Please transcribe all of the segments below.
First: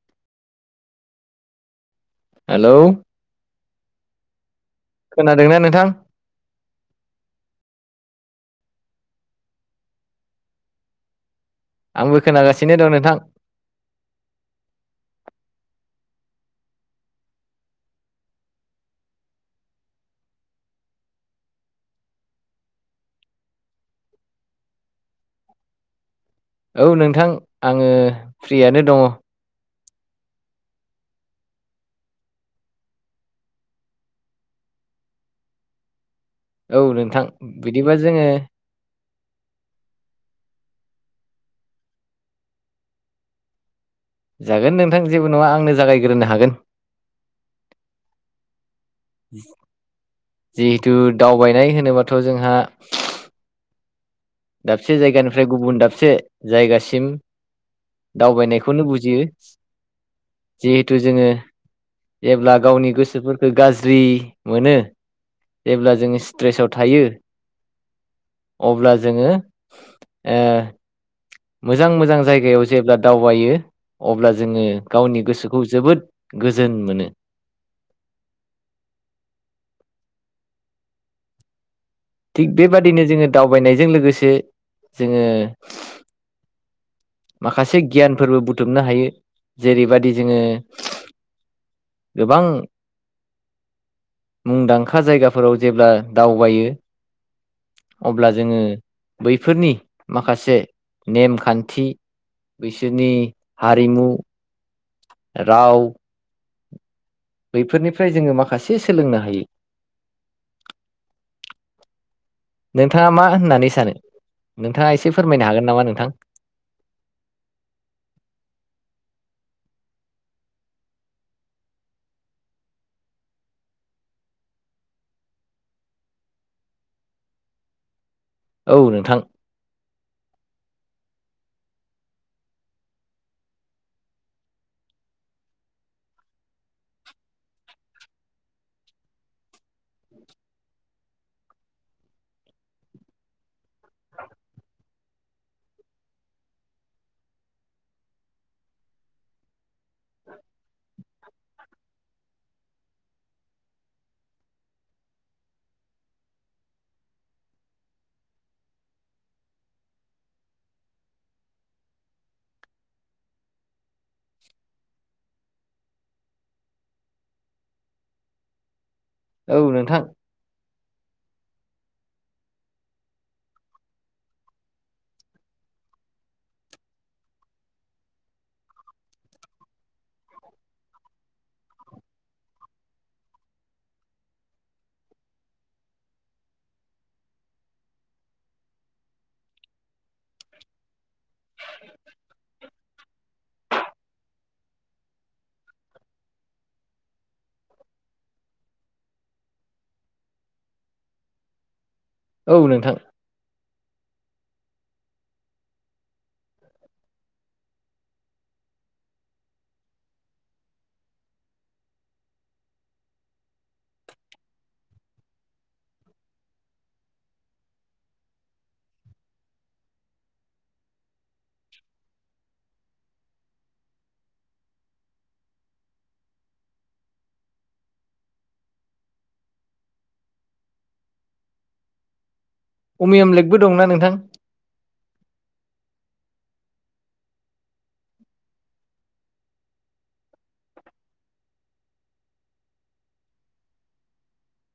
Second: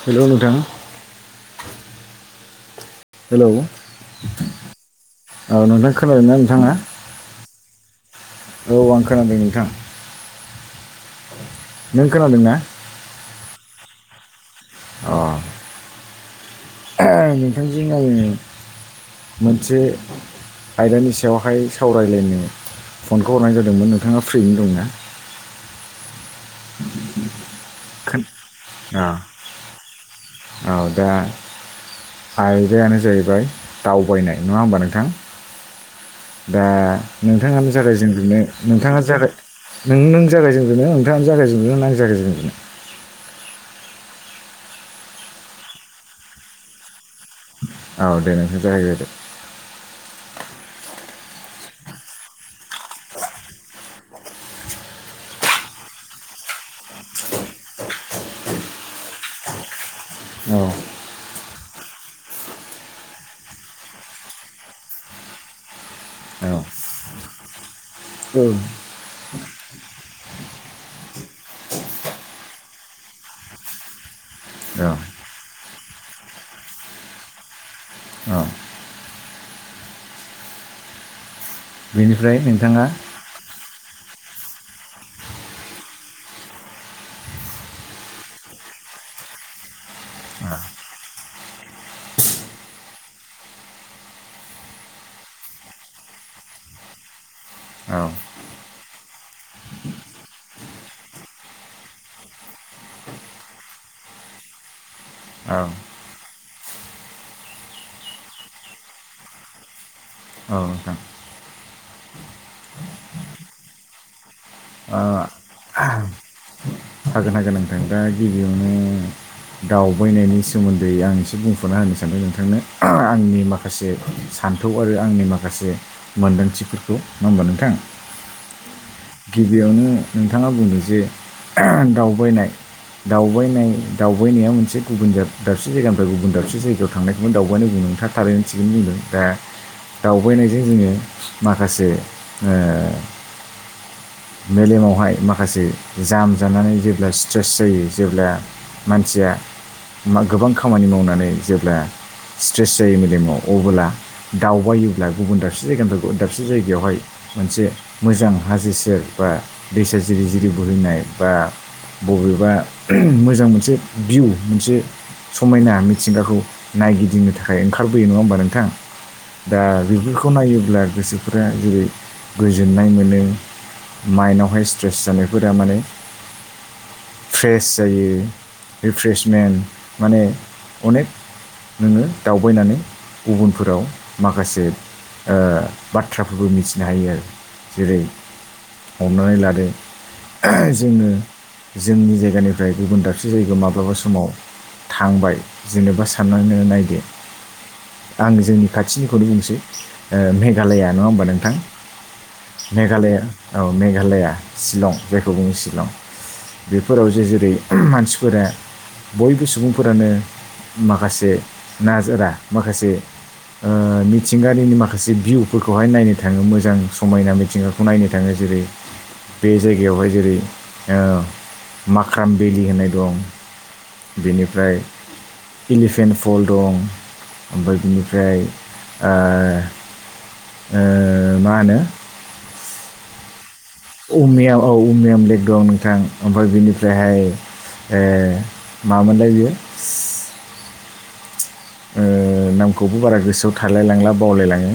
हेल नोंथां hello hello औ नोंथां खोनादों ना नोंथाङा औ आं खोनादों नोंथां नों आंबो खोनादोंना खोनागासिनो दं नोंथां अ आं नोंथांजों नाय मोनसे आयदानि सायावहाय सावरायलायनो फनखौ हरनाय जादोंमोन नोंथाङा फ्रिनो दंना औ नोंथां आङो खोन फ्रियानो अ दङ औ दा आयदायानो जाहैबाय दावबायनाय नङा होमबा नोंथां दा औ नोंथां नोंथाङानो बिदिबा जाबाय जों जोङो बिनो नोंथाङा जाबाय नों नों जागायजेगोना नोंथाङानो जागायजेननो ना आं जागायजेननो जागोन नोंथां जेबो नङा आंनो जागायग्रोनो हागोन औ दे नोंसोर जाहगो उ जिहेथु दावबायनाय होनोबाथ जोंहा दाबसे जायगानिफ्राय गुबुन दाबसे जायगासिम दावबायनायखौनो बुजियो जिहेथु जोङो जेब्ला गावनि गोसोफोरखौ गाज्रि मोनो जेब्ला जोङो स्ट्रेसाव थायो औ अब्ला जोङो मोजां मोजां जायगायाव जेब्ला दावबायो अब्ला जोङो औ गावनि गोसोखौ जोबोद गोजोन मोनो औ बेनिफ्राय थिग नोंथाङा बेबादिनो जोङो दावबायनायजों लोगोसे जोङो माखासे गियानफोरबो बुथुमनो हायो जेरैबायदि जोङो गोबां मुंदांखा जायगाफोराव जेब्ला दावबायो [inaudible] अब्ला जोङो बैफोरनि माखासे नेमखान्थि बिसोरनि हारिमु राव बैफोरनिफ्राय जोङो माखासे सोलोंनो हायो औ नोंथां नोंथाङा मा होननानै सानो नोंथाङा ओ, एसे फोरमायनो हागोन नामा नोंथां हागोन हागोन नोंथों दा गिबियावनो दावबायनायनि सोमोन्दै आं एसे बुंफुरना होनो सानदों नोंथांनो आंनि माखासे सान्थौ आरो आंनि माखासे मोन्दांथिफोरखौ नङा होनबा नोंथां औ नोंथां गिबियावनो नोंथाङा बुंदों जे दावबायनाय दावबायनाय दावबायनाया मोनसे गुबुन दाबसे जायगानिफ्राय गुबुन दाबसे जायगायाव थांनायखौ दावबाय बुदों नोंथाङा थारै थिगखौनो बुंदों दा दावबायनायजों जोङो माखासे मेलेमावहाय माखासे जाम जानानै जेब्ला स्ट्रेस जायो जेब्ला मानसिया गोबां खामानि मावनानै जेब्ला स्ट्रेस जायो मेलेमाव अबोला दावबायोब्ला गुबुन दाबसे जायगानिफ्राय दाबसे जायगायावहाय मोनसे मोजां हाजो सेर बा दैसा जिरि जिरि बोहैनाय बा बबेबा मोजां मोनसे भिउ मोनसे समायना मिथिंगाखौ नायगिदिंनो थाखाय ओंखारबोयो नङा होमबा नोंथां औ दा नोंथां बेफोरखौ नायोब्ला गोसो फोरा जेरै गोजोननाय मोनो माइनदआवहाय स्ट्रेस जानायफोरा माने [inaudible] फ्रेस जायो रिफ्र्रेसमेन्ट माने अनेक नोङो दावबायनानै गुबुनफोराव माखासे बाथ्राफोरबो मिथिनो हायो आरो जेरै हमनानै लादो जोङो जोंनि जायगानिफ्राय गुबुन दाबसे जायगायाव माब्लाबा समाव थांबाय जेनेबा साननानै नायदो आं जोंनि खाथिनिखौनो बुंसै मेघालया नङा होमबा नोंथां औ नोंथां मेघालया औ मेघालया शिलं जायखौ बुङो शिलं बेफोराव जे जेरै मानसिफोरा बयबो सुबुंफोरानो माखासे नाजारा माखासे मिथिंगानिनि माखासे भिउफोरखौहाय नायनो थाङो मोजां समायना मिथिंगाखौ नायनो थाङो जेरै बे जायगायावहाय जेरै माख्राम बिलि होननाय दं बेनिफ्राय इलिफेन्ट फल दं ओमफ्राय बिनिफ्राय ओ मा होनो अमियम लेकबो दंना नोंथां अमिया औ उमियाम लेक दं नोंथां ओमफ्राय बिनिफ्रायहाय मामोनलाय बियो ओ नामखौबो बारा गोसोआव थालायलांला बावलायलाङो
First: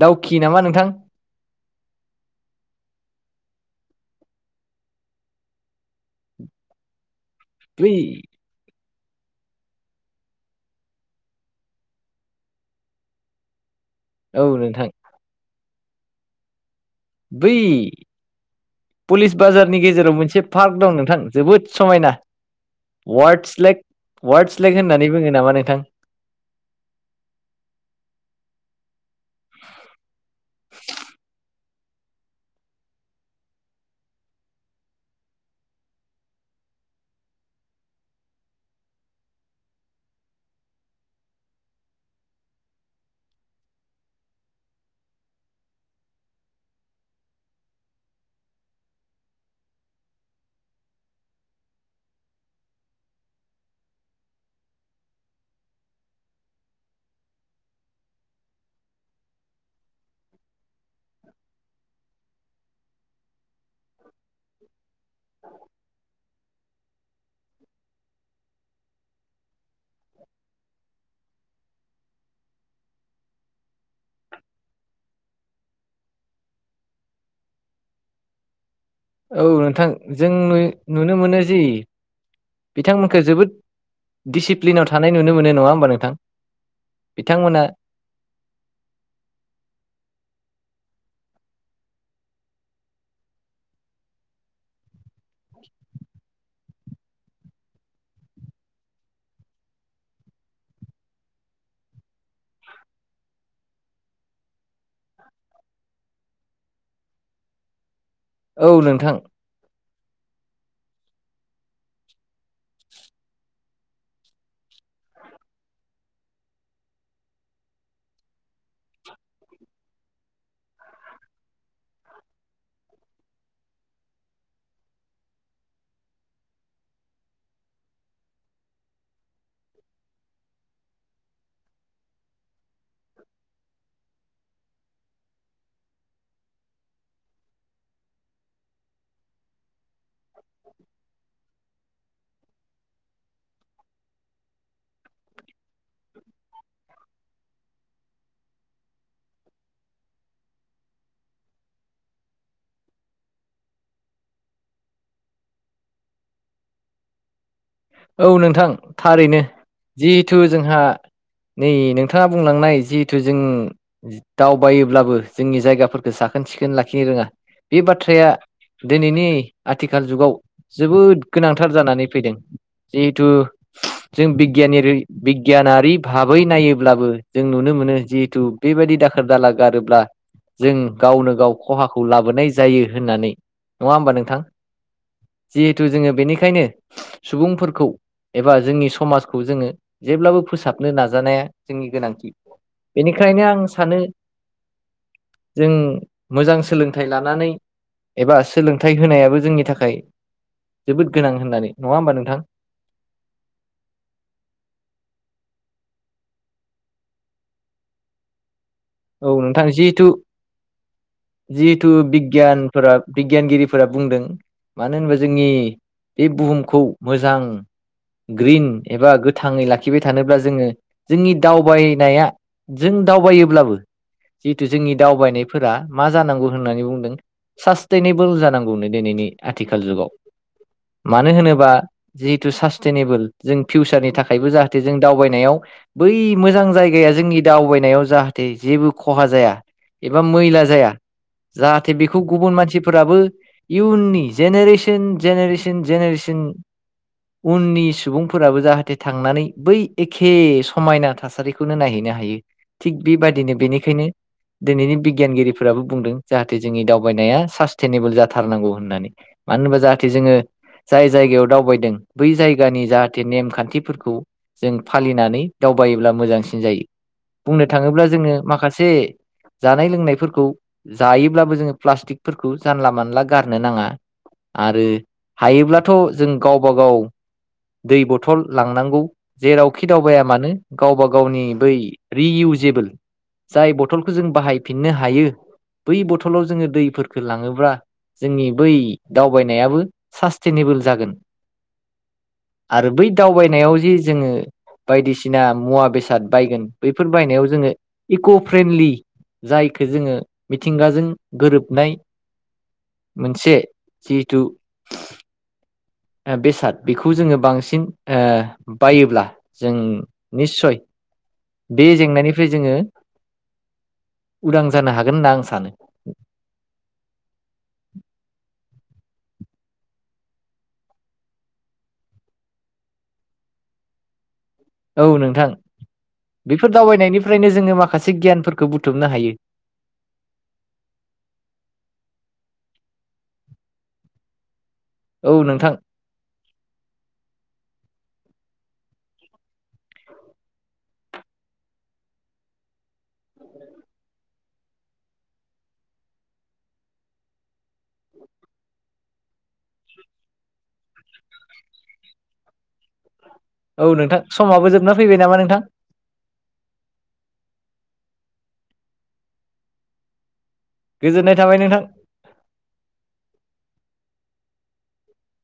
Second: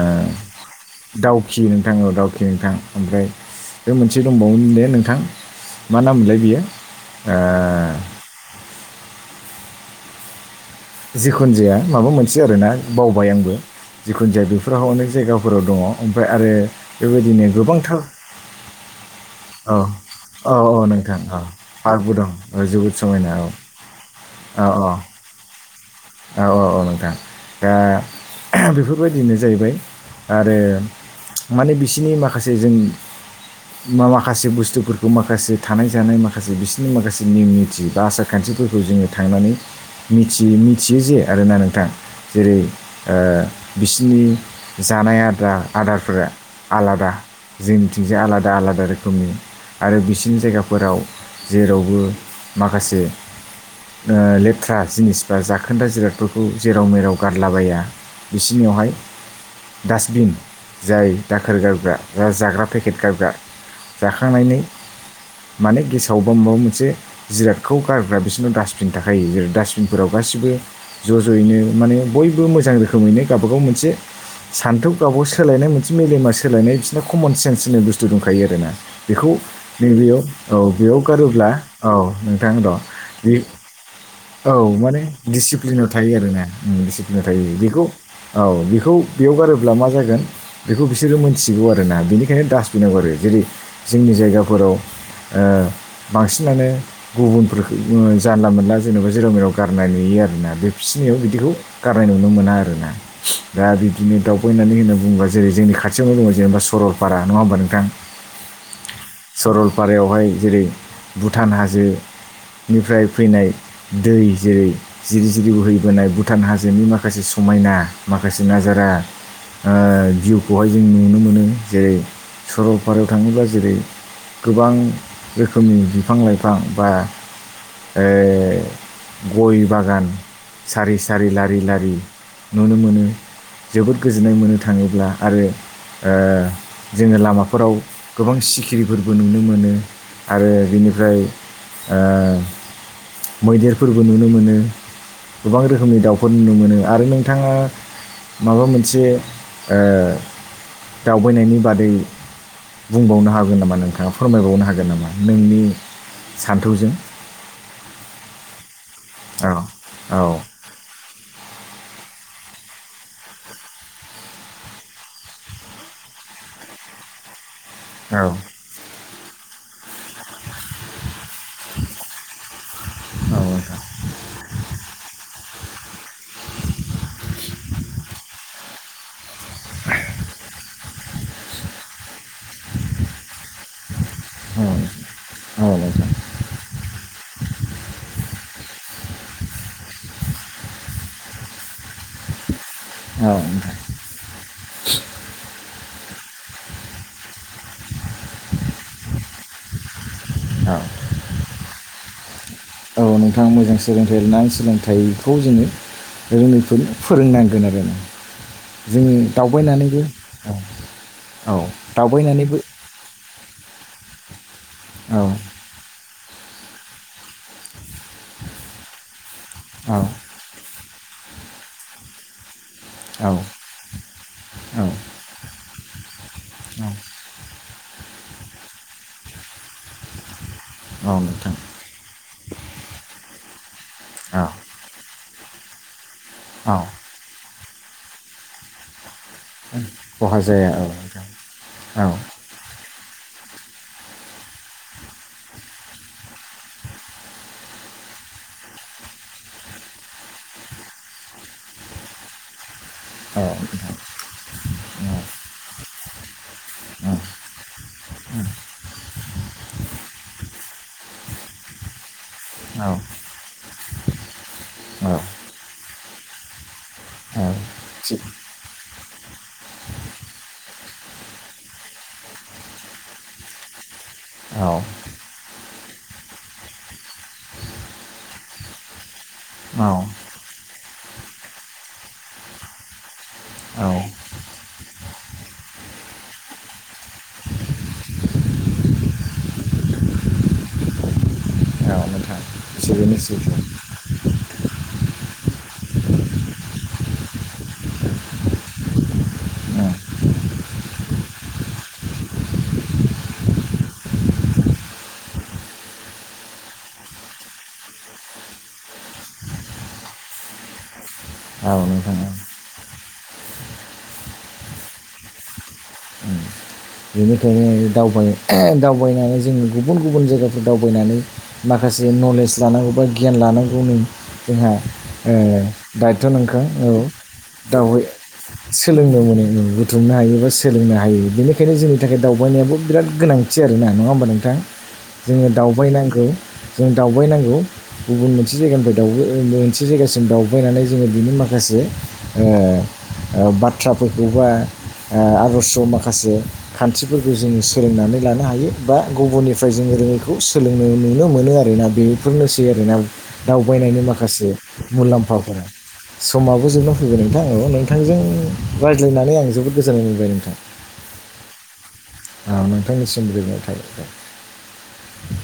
दाउखि नामा नोंथां दावखि नोंथां औ दउखि नोंथां ओमफ्राय बे मोनसे दंबावोमोन दे नोंथां मा नाम मोनलाय बियो ओ [unintelligible] जिखुनु जाया माबा मोनसे आरोना बावबाय आंबो जिखुन औ जाया बेफोराव नोंथां अनेक जायगाफोराव दङ ओमफ्राय आरो बेबायदिनो बै गोबांथार पुलिस औ बाजारनि गेजेराव मोनसे औ औ पार्क दं नोंथां औ जोबोद पार्कबो समायना दं औ जोबोद समायना औ वार्डस स्लेक वार्डस स्लेग होननानै बुङो नामा नोंथां औ-औ-औ नोंथां दा बेफोरबायदिनो जाहैबाय आरो माने बिसिनि माखासे जों माखासे बुस्थुफोरखौ माखासे थानाय जानाय माखासे बिसोरनि माखासे नियम निथि बा आसार खान्थि फोरखौ जोङो थांनानै मिथि मिथियो जे आरोना नोंथां जेरै बिसिनि जानाय आद्रा आदारफोरा आलादा जों मिथिंजाय आलादा आलादा रोखोमनि आरो बिसिनि जायगाफोराव जेरावबो माखासे लेथ्रा जिनिसफ्रा जा खोनदा जिरादफोरखौ जेराव मेराव गारलाबाया बिसोरनियावहाय डास्टबिन जाय दाखोर गारग्रा जाग्रा पेकेट गारग्रा जाखांनायनि माने गेसावबा माबा मोनसे जिरादखौ गारग्रा बिसोरनाव डास्टबिन थाखायो जेरै डास्टबिनफोराव गासिबो ज' ज'यैनो माने बयबो मोजां रोखोमैनो गावबागाव मोनसे सान्थौ गावबा गाव सोलायनाय मोनसे मेलेमा सोलायनाय बिसना कमन सेन्स होननाय बुस्थु दंखायो आरोना बेखौ औ नोंथां नैबेयाव जों औ बेयाव नुनो मोनो गारोब्ला जि औ नोंथां दं बे दिडिसिप्लिनाव थानाय नु दिडिसिप्लिनाव थायो आरोना डिसिप्लिनाव थायो बिथांमोना बेखौ औ बेखौ बेयाव गारोब्ला मा जागोन बेखौ बिसोरो मोनथिगौ आरो ना बेनिखायनो दडास्टबिनाव गारो जेरै जोंनि जायगाफोराव बांसिनानो गुबुनफोरखौ जानला मोनला जेनेबा जेराव मेराव गारनानै नुयो आरोना बिसिनाव बिदिखौ गारनाय नुनो मोना आरोना दा बिदिनो दावबायनानै होन बुंङोबा जेरै जोंनि खाथियावनो दं जेनेबा सरलपार नङा होनोमबा नोंथां औ नोंथां बारायावहाय जेरै भुटान हाजो निफ्राय फैनाय दै जेरै जिरि जिरि बोहैबोनाय भुटान हाजोनि माखासे समायना माखासे नाजारा जिउखौहाय जों नुनो मोनो जेरै सरलपारायाव थाङोबा जेरै गोबां रोखोमनि बिफां लाइफां बा ए गय बागान सारि सारि लारि लारि नुनो मोनो जोबोद गोजोननाय मोननो थाङोब्ला आरो जोङो लामाफोराव गोबां सिखिरिफोरबो नुनो मोनो आरो बिनिफ्राय मैदेरफोरबो नुनो मोनो गोबां रोखोमनि दाउफोर नुनो मोनो आरो नोंथाङा माबा मोनसे दावबायनायनि बादै बुंबावनो हागोन नामा नोंथाङा फोरमायबावनो हागोन नामा नोंनि सान्थौजों औ नोंथां थारैनो औ औ जिहेथु जोंहा नै नोंथाङा बुंलांनाय जिहेथु जों दावबायोब्लाबो जोंनि जायगाफोरखौ साखोन सिखोन लाखिनो रोङा बे औ बाथ्राया औ दिनैनि आथिखाल जुगाव जोबोद गोनांथार जानानै फैदों जिहेथु नोंथां जों बिगियान बिगियानारि भाबै नायोब्लाबो जों नुनो मोनो जिहेथु बेबायदि दाखोर दाला गारोब्ला जों गावनो गाव खहाखौ लाबोनाय जायो होननानै नङा होमबा नों औ जिहेथु नोंथां जोङो बेनिखायनो सुबुंफोरखौ एबा जोंनि समाजखौ जोङो जेब्लाबो फोसाबनो नाजानाया जोंनि गोनांथि औ बेनिखायनो आं नोंथां सानो जों मोजां सोलोंथाइ लानानै एबा सोलोंथाइ होनायाबो जोंनि थाखाय औ जोबोद गोनां होननानै नङा होमबा नोंथां औ नोंथाङा मोजां सोलोंथाइ लानानै सोलोंथाइखौ जोङो रोङैफोरनो फोरोंनांगोन आरो ना जों दावबायनानैबो औ जिहेतु दावबायनानैबो बिगियानफोरा बिगियानगिरिफोरा बुंदों मानो होनोबा औ जोंनि बे बुहुमखौ मोजां ग्रिन एबा गोथाङै औ लाखिबाय थानोब्ला जोङो जोंनि दावबायनाया जों औ दावबायोब्लाबो जिहेतु जोंनि दावबायनायफोरा मा जानांगौ होननानै औ बुंदों सास्टेनेबोल जानांगौनो दिनैनि आथिखाल जुगाव औ मानो नोंथां होनोबा जिहेतु सास्टेनेबोल जों फिउचारनि थाखायबो औ जाहाथे जों दावबायनो बै मोजां औ जायगाया जोंनि दावबायनायाव जाहाथे जेबो खहा जाया एबा खहा मैला औ जाया नोंथां जाहाथे औ बेखौ गुबुन मानसि फोराबो इयुननि जेनेरेसन जेनेरेसन जेनेरेसन उननि सुबुंफोराबो जाहाथे थांनानै बै एखे समायना थासारिखौनो नायहैनो ह थिग औ बेबायदिनो बेनिखायनो दिनैनि बिगियानगिरिफोराबो बुंदों जाहाथे जोंनि दावबायनाया सासटेनेबोल जाथारनांगौ होननानै मानो होनोबा जाहाथे जोङो जाय जायगायाव दावबायदों बै जायगानि औ जाहाथे नेमखान्थिफोरखौ जों औ फालिनानै दावबायो मोजांसिन जायो औ बुंनो थाङोब्ला थिग जोङो माखासे जानाय लोंनायफोरखौ जायोब्लाबो जोङो प्लास्टिकफोरखौ जानला मानला गारनो नाङा औ आरो हायोब्लाथ' जों गावबा गाव दै बथल लांनांगौ जेरावखि औ दावबायाया मानो गावबा गाव गावनि बै रियउजेबोल जाय औ बथलखौ जों बाहायफिननो हायो बै बथलाव जोङो दैफोरखौ लाङोब्ला जोंनि बै दावबायनायाबो सास्टेनेबोल जागोन नोंथां आरो बै थिगैनो सैथो दावबायनायाव जे जोङो बायदिसिना मुवा बेसाद बायगोन बैफोर बायनायाव जोङो इक' फ्रेन्डलि जायखौ औ जोङो मिथिंगाजों गोरोबनाय मोनसे जिथु बेसाद बेखौ जोङो बांसिन बायोब्ला जों निस्सय बे औ नोंथां औ जेंनानिफ्राय जोङो उदां जानो हागोन होनना आं सानो बेनिखायनो दावबाय दावबायनानै जोंङ गुबुन गुबुन जायगाफोर दावबायनानै माखासे नलेज लानांगौ बा गियान लानांगौ नों जोंहा औ नोंथां दायथ' नोंथां बेफोर औ दावबायनायनिफ्रायनो जोङो दावहै माखासे गियानफोरखौ बुथुमनो सोलोंनो हायो मोनो बुथुमनो हायो बा सोलोंनो हायो बिदिनो बेखायनो जोंनि थाखाय दावबायनायाबो बिराद गोनांथि आरो ना नङा होमबा नोंथां औ जोङो नोंथां दावबायनांगौ जों दावबायनांगौ गुबुन मोनसे जायगानिफ्राय दावउबाय मोनसे जायगासिम दावबायनानै जोङो बिनि माखासे बाथ्राफोरखौबा आदर्श' माखासे खान्थिफोरखौ जोङो सोलोंनानै लानो हायो बा गुबुननिफ्राय जोङो रोङैखौ सोलोंनो नुनो मोनो आरोना बेफोरनोसै आरोना औ दावबायनायनि नोंथां माखासे समाबो जोबना फैबाय नामा नोंथां मुलाम्फाफोरा समाबो जोबनो फैगोन नोंथां नोंथांजों रायज्लायनानै आं जोबोद गोजोननाय मोनबाय नोंथां गोजोननाय थाबाय नोंथां औ नोंथांनिसि गोजोनाय थायो